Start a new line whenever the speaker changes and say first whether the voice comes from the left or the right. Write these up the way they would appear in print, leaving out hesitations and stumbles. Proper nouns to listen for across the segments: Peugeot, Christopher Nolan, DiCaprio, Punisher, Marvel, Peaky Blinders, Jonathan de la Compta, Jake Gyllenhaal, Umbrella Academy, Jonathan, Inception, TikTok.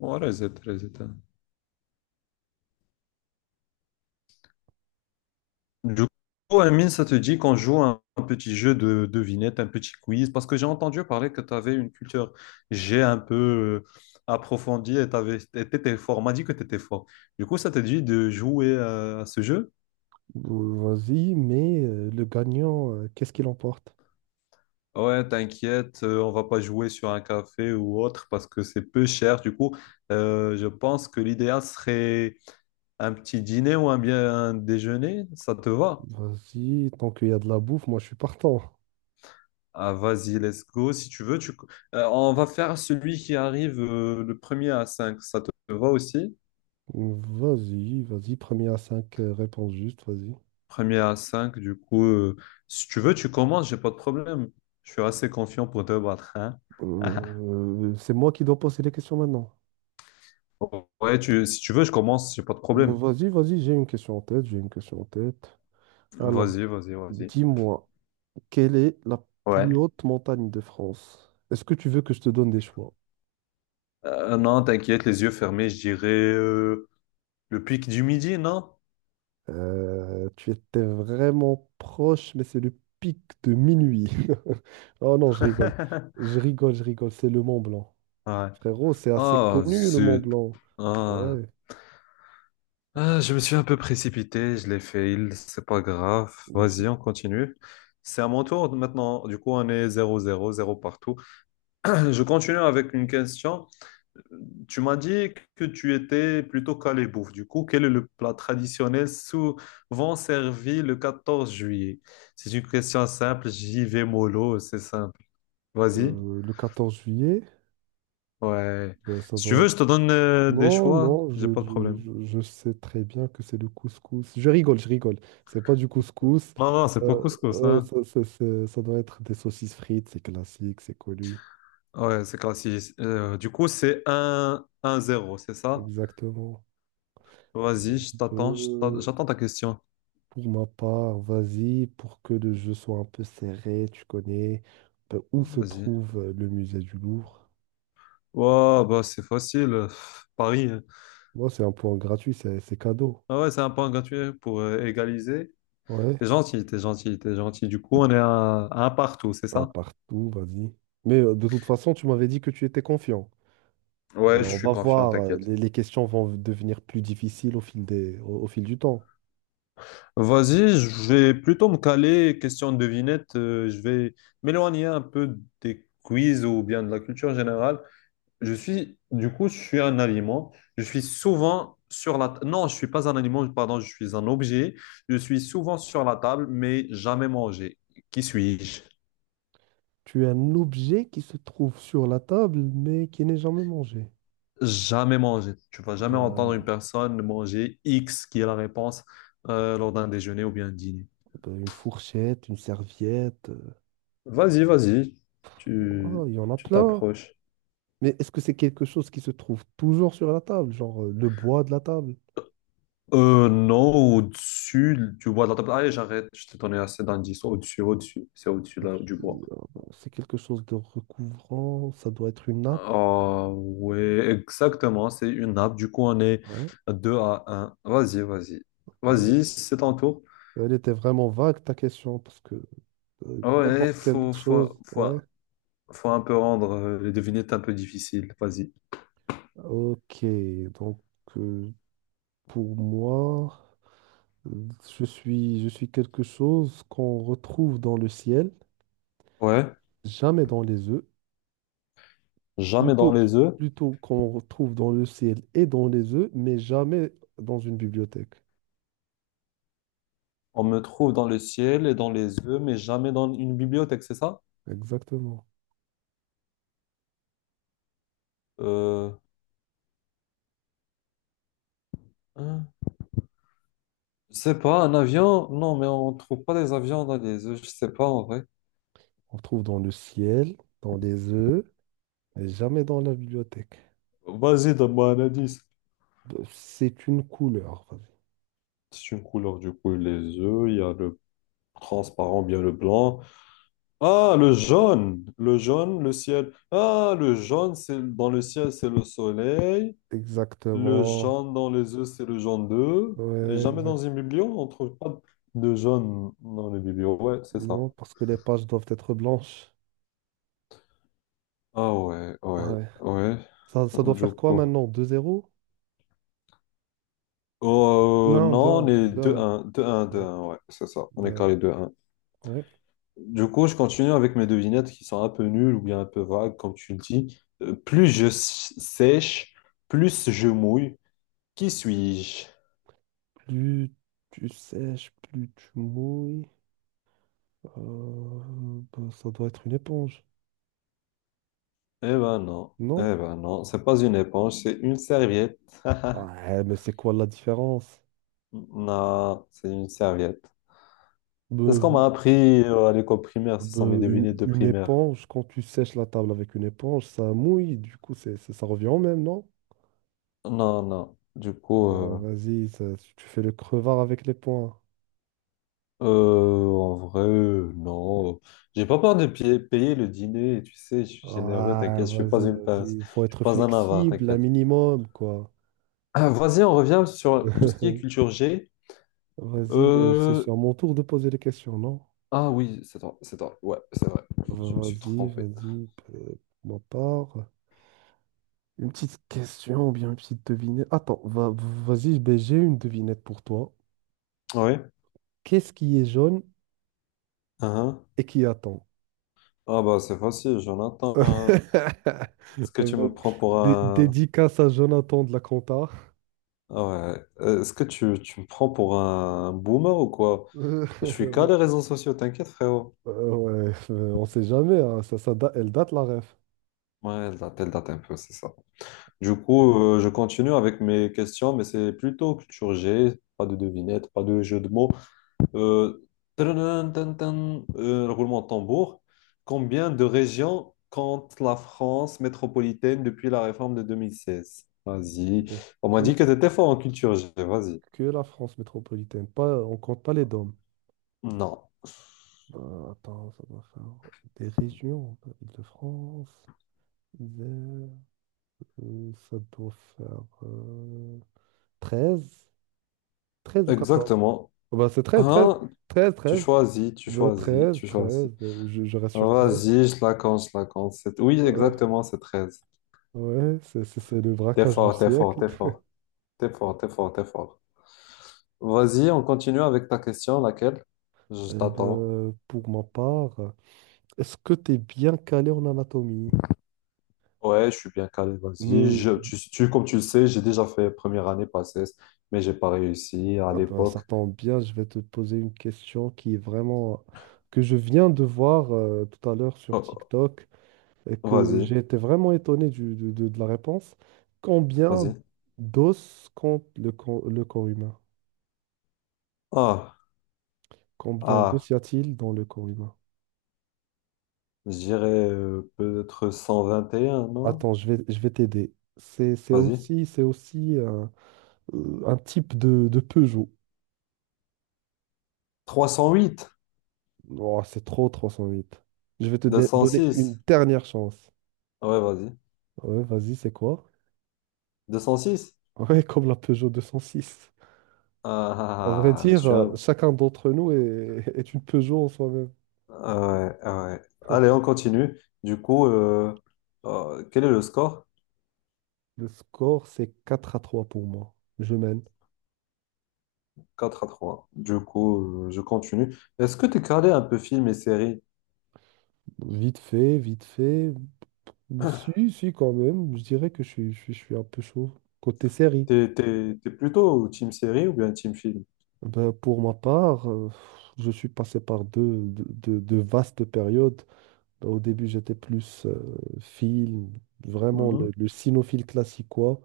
left: Ouais, reset, reset, hein. Du coup, Amine, ça te dit qu'on joue un petit jeu de devinette, un petit quiz, parce que j'ai entendu parler que tu avais une culture j'ai un peu approfondie et tu étais fort. On m'a dit que tu étais fort. Du coup, ça te dit de jouer à ce jeu?
right: Vas-y, mais le gagnant, qu'est-ce qu'il emporte?
left: Ouais, t'inquiète, on va pas jouer sur un café ou autre parce que c'est peu cher. Du coup, je pense que l'idéal serait un petit dîner ou un bien un déjeuner. Ça te va?
right: Vas-y, tant qu'il y a de la bouffe, moi je suis partant.
left: Ah, vas-y, let's go. Si tu veux, tu... On va faire celui qui arrive le premier à cinq. Ça te va aussi?
right: Vas-y, vas-y, premier à 5, réponses justes, vas-y.
left: Premier à cinq, du coup. Si tu veux, tu commences, j'ai pas de problème. Je suis assez confiant pour te battre, hein.
right: C'est moi qui dois poser les questions maintenant.
left: Ouais, si tu veux, je commence, j'ai pas de problème.
right: Vas-y, vas-y, j'ai une question en tête, j'ai une question en tête. Alors,
left: Vas-y, vas-y, vas-y.
right: dis-moi, quelle est la
left: Ouais.
right: plus haute montagne de France? Est-ce que tu veux que je te donne des choix?
left: Non, t'inquiète, les yeux fermés, je dirais le Pic du Midi, non?
right: Tu étais vraiment proche, mais c'est le pic de minuit. Oh non, je rigole. Je rigole, je rigole. C'est le Mont Blanc.
left: Ouais.
right: Frérot, c'est assez
left: Oh,
right: connu, le Mont
left: zut.
right: Blanc.
left: Ah.
right: Ouais.
left: Ah, je me suis un peu précipité, je l'ai fait, c'est pas grave.
right: Ben,
left: Vas-y, on continue. C'est à mon tour maintenant. Du coup, on est zéro zéro zéro partout. Je continue avec une question. Tu m'as dit que tu étais plutôt calé bouffe. Du coup, quel est le plat traditionnel souvent servi le 14 juillet? C'est une question simple, j'y vais mollo, c'est simple. Vas-y.
right: le 14 juillet,
left: Ouais.
right: ben,
left: Si tu veux, je te donne des
right: Non,
left: choix,
right: non, je,
left: j'ai pas de
right: je-
left: problème.
right: je- je sais très bien que c'est le couscous. Je rigole, je rigole. C'est pas du couscous.
left: Non, non, c'est pas couscous,
right: Ouais,
left: hein.
right: ça doit être des saucisses frites, c'est classique, c'est connu.
left: Ouais, c'est classique. Du coup, c'est un zéro, c'est ça?
right: Exactement.
left: Vas-y, je t'attends,
right: Euh,
left: j'attends ta question.
right: Pour ma part, vas-y, pour que le jeu soit un peu serré, tu connais ben, où se
left: Vas-y.
right: trouve le musée du Louvre.
left: Wow, bah c'est facile. Paris, hein.
right: Moi, c'est un point gratuit, c'est cadeau.
left: Ah ouais, c'est un point gratuit pour égaliser.
right: Ouais,
left: T'es gentil, t'es gentil, t'es gentil. Du coup, on est à un partout, c'est
right: un
left: ça?
right: partout, vas-y. Mais de toute façon, tu m'avais dit que tu étais confiant. Ben,
left: Ouais, je
right: on
left: suis
right: va
left: confiant,
right: voir,
left: t'inquiète.
right: les questions vont devenir plus difficiles au fil des, au fil du temps.
left: Vas-y, je vais plutôt me caler, question de devinette. Je vais m'éloigner un peu des quiz ou bien de la culture générale. Je suis, du coup, je suis un aliment. Je suis souvent sur la— Non, je suis pas un aliment, pardon, je suis un objet. Je suis souvent sur la table, mais jamais mangé. Qui suis-je?
right: Tu es un objet qui se trouve sur la table, mais qui n'est jamais mangé.
left: Jamais mangé. Tu vas jamais entendre une
right: Ben,
left: personne manger X, qui est la réponse, lors d'un déjeuner ou bien un dîner.
right: ben, une fourchette, une serviette,
left: Vas-y, vas-y. Tu,
right: oh, il y en a
left: tu
right: plein.
left: t'approches.
right: Mais est-ce que c'est quelque chose qui se trouve toujours sur la table, genre le bois de la table?
left: Non, au-dessus, tu vois, de la table. Allez, j'arrête. Je t'ai donné assez d'indices. Au-dessus, au-dessus. C'est au-dessus là, du
right: Euh,
left: bois.
right: C'est quelque chose de recouvrant, ça doit être une nappe.
left: Ah ouais, exactement, c'est une nappe. Du coup, on est
right: Ouais.
left: 2-1. Vas-y, vas-y.
right: Euh,
left: Vas-y, c'est ton tour.
right: Elle était vraiment vague ta question parce que
left: Ouais,
right: n'importe quelle
left: faut, faut,
right: chose.
left: faut,
right: Ouais.
left: faut un peu rendre les devinettes un peu difficiles. Vas-y.
right: Ok. Donc euh, pour moi, euh, je suis quelque chose qu'on retrouve dans le ciel,
left: Ouais,
right: jamais dans les œufs.
left: jamais dans
right: Plutôt,
left: les œufs.
right: plutôt, qu'on retrouve dans le ciel et dans les œufs, mais jamais dans une bibliothèque.
left: On me trouve dans le ciel et dans les œufs, mais jamais dans une bibliothèque, c'est ça?
right: Exactement.
left: Euh, hein, je sais pas, un avion? Non, mais on trouve pas des avions dans les œufs, je sais pas en vrai.
right: On trouve dans le ciel, dans les œufs, mais jamais dans la bibliothèque.
left: Vas-y, donne-moi un indice.
right: Bah, c'est une couleur, vas-y.
left: C'est une couleur, du coup, les œufs, il y a le transparent, bien le blanc. Ah, le jaune, le jaune, le ciel. Ah, le jaune, c'est dans le ciel, c'est le soleil. Le
right: Exactement.
left: jaune dans les œufs, c'est le jaune d'œuf. Et
right: Ouais,
left: jamais dans une bibliothèque, on trouve pas de jaune dans les bibliothèques. Ouais, c'est ça.
right: Non, parce que les pages doivent être blanches.
left: Ah ouais, ouais,
right: Ouais.
left: ouais.
right: Ça doit
left: Du
right: faire quoi
left: coup.
right: maintenant? 2-0. Deux
left: Oh,
right: un,
left: non,
right: deux
left: on
right: un,
left: est
right: deux un.
left: 2-1, 2-1,
right: Ouais,
left: 2-1, ouais, c'est ça. On est
right: 2-1.
left: carré 2-1.
right: Ouais.
left: Du coup, je continue avec mes devinettes qui sont un peu nulles ou bien un peu vagues, comme tu le dis. Plus sèche, plus je mouille. Qui suis-je?
right: Plus tu sèches, plus tu mouilles. Euh, bah, ça doit être une éponge. Non?
left: Eh ben non, c'est pas une éponge, c'est une serviette.
right: Ouais, mais c'est quoi la différence?
left: Non, c'est une serviette. C'est ce qu'on m'a appris à l'école primaire, ce sont
right: Ben,
left: mes
right: une,
left: devinettes de
right: une
left: primaire.
right: éponge, quand tu sèches la table avec une éponge, ça mouille, du coup, ça revient au même, non?
left: Non, non, du coup,
right: Vas-y, tu fais le crevard avec les poings.
left: en vrai, non. J'ai pas peur de payer le dîner, tu sais, je suis généreux,
right: Ah,
left: t'inquiète, je suis pas
right: vas-y,
left: une
right: vas-y.
left: pince,
right: Il faut
left: je suis
right: être
left: pas un avare,
right: flexible, un
left: t'inquiète.
right: minimum, quoi.
left: Ah, vas-y, on revient sur tout ce qui est culture G.
right: Vas-y, mais c'est
left: Euh,
right: sur mon tour de poser les questions, non?
left: Ah oui, c'est toi, c'est toi. Ouais, c'est vrai. Je me suis
right: Vas-y,
left: trompé.
right: vas-y, pour ma part. Une petite question ou bien une petite devinette. Attends, vas-y, ben, j'ai une devinette pour toi.
left: Ah oui.
right: Qu'est-ce qui est jaune
left: Hein.
right: et qui attend?
left: Ah bah c'est facile, Jonathan, hein. Est-ce que tu
right: Euh,
left: me prends pour un...
right: Dédicace à Jonathan de la Compta.
left: Ah ouais. Est-ce que tu me prends pour un boomer ou quoi?
right: Euh,
left: Je suis qu'à les
right: bon,
left: réseaux sociaux, t'inquiète, frérot.
right: ouais, on sait jamais, hein, elle date la ref.
left: Ouais, elle date un peu, c'est ça. Du coup, je continue avec mes questions, mais c'est plutôt culture G, pas de devinettes, pas de jeu de mots. Euh, Tadadun, tan, tan, roulement de tambour. Combien de régions compte la France métropolitaine depuis la réforme de 2016? Vas-y.
right: Je-
left: On m'a dit
right: Que,
left: que t'étais fort en culture G. Vas-y.
right: que la France métropolitaine, pas, on compte pas les DOM.
left: Non.
right: Attends, ça doit faire des régions, Île-de-France, Isère, ça doit faire 13, 13 ou 14.
left: Exactement.
right: Oh, bah, c'est 13, 13,
left: Hein?
right: 13,
left: Tu
right: 13,
left: choisis, tu
right: de
left: choisis,
right: 13,
left: tu
right: 13,
left: choisis.
right: je reste sur 13.
left: Vas-y, je la compte, je la compte. Oui,
right: Ouais,
left: exactement, c'est 13.
right: ouais, c'est le
left: T'es
right: braquage du
left: fort, t'es fort,
right: siècle.
left: t'es fort. T'es fort, t'es fort, t'es fort. Vas-y, on continue avec ta question, laquelle? Je
right: Eh
left: t'attends.
right: ben, pour ma part, est-ce que tu es bien calé en anatomie?
left: Ouais, je suis bien calé, vas-y.
right: Mais
left: Comme tu le sais, j'ai déjà fait première année passes mais j'ai pas réussi à
right: ah ben,
left: l'époque.
right: ça tombe bien, je vais te poser une question qui est vraiment que je viens de voir tout à l'heure sur
left: Oh,
right: TikTok et
left: oh,
right: que
left: vas-y,
right: j'ai été vraiment étonné de la réponse. Combien
left: vas-y.
right: d'os compte le corps humain?
left: Ah,
right: Combien
left: ah,
right: d'os y a-t-il dans le corps humain?
left: je dirais peut-être 121, non?
right: Attends, je vais t'aider. C'est, c'est
left: Vas-y.
right: aussi, c'est aussi un type de Peugeot.
left: 308.
right: Oh, c'est trop 308. Je vais te
left: deux cent
right: donner une
left: six
right: dernière chance.
left: Ouais, vas-y.
right: Ouais, vas-y, c'est quoi?
left: 206?
right: Ouais, comme la Peugeot 206.
left: Ah,
right: À vrai
left: ah, ah, ah, je
right: dire,
left: suis un...
right: chacun d'entre nous est, est une Peugeot en soi-même.
left: Ah ouais, ah ouais. Allez, on continue. Du coup, quel est le score?
right: Le score, c'est 4-3 pour moi. Je mène.
left: 4-3. Du coup, je continue. Est-ce que tu es calé un peu film et séries.
right: Vite fait, vite fait. Si, si, quand même. Je dirais que je suis un peu chaud. Côté série.
left: T'es plutôt team série ou bien team film?
right: Ben, pour ma part, je suis passé par deux vastes périodes. Ben, au début, j'étais plus film, vraiment
left: Mhm.
right: le cinéphile classiquois.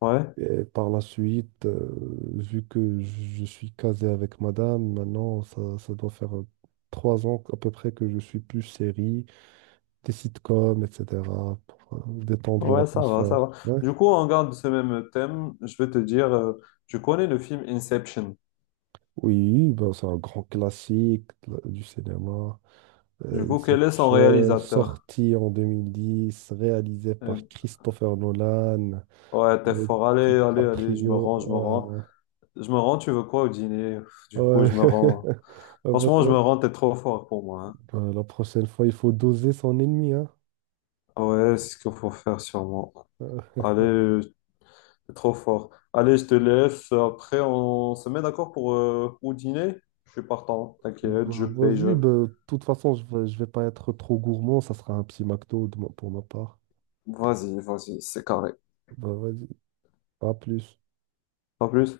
left: Ouais,
right: Et par la suite, vu que je suis casé avec madame, maintenant, ça doit faire 3 ans à peu près que je suis plus série, des sitcoms, etc., pour détendre
left: ouais, ça va, ça
right: l'atmosphère.
left: va.
right: Ouais.
left: Du coup, on garde ce même thème. Je vais te dire, tu connais le film Inception.
right: Oui, ben, c'est un grand classique de du cinéma.
left: Du coup, quel est son
right: Inception,
left: réalisateur?
right: sorti en 2010, réalisé
left: Euh,
right: par Christopher Nolan,
left: ouais, t'es
right: avec
left: fort. Allez, allez, allez, je me rends, je me rends.
right: DiCaprio.
left: Je me rends, tu veux quoi au dîner? Du coup, je me
right: Ouais.
left: rends.
right: Ah bah
left: Franchement, je me
right: ouais.
left: rends, t'es trop fort pour moi.
right: Bah, la prochaine fois, il faut doser son ennemi, hein.
left: Hein. Ouais, c'est ce qu'il faut faire sûrement.
right: Euh,
left: Allez, c'est trop fort. Allez, je te laisse. Après, on se met d'accord pour au dîner. Je suis partant. T'inquiète,
right: bah,
left: je paye,
right: vas-y,
left: je...
right: bah, de toute façon, je vais pas être trop gourmand, ça sera un petit McDo de pour ma part.
left: Vas-y, vas-y, c'est carré.
right: Bah, vas-y, à plus.
left: Pas plus.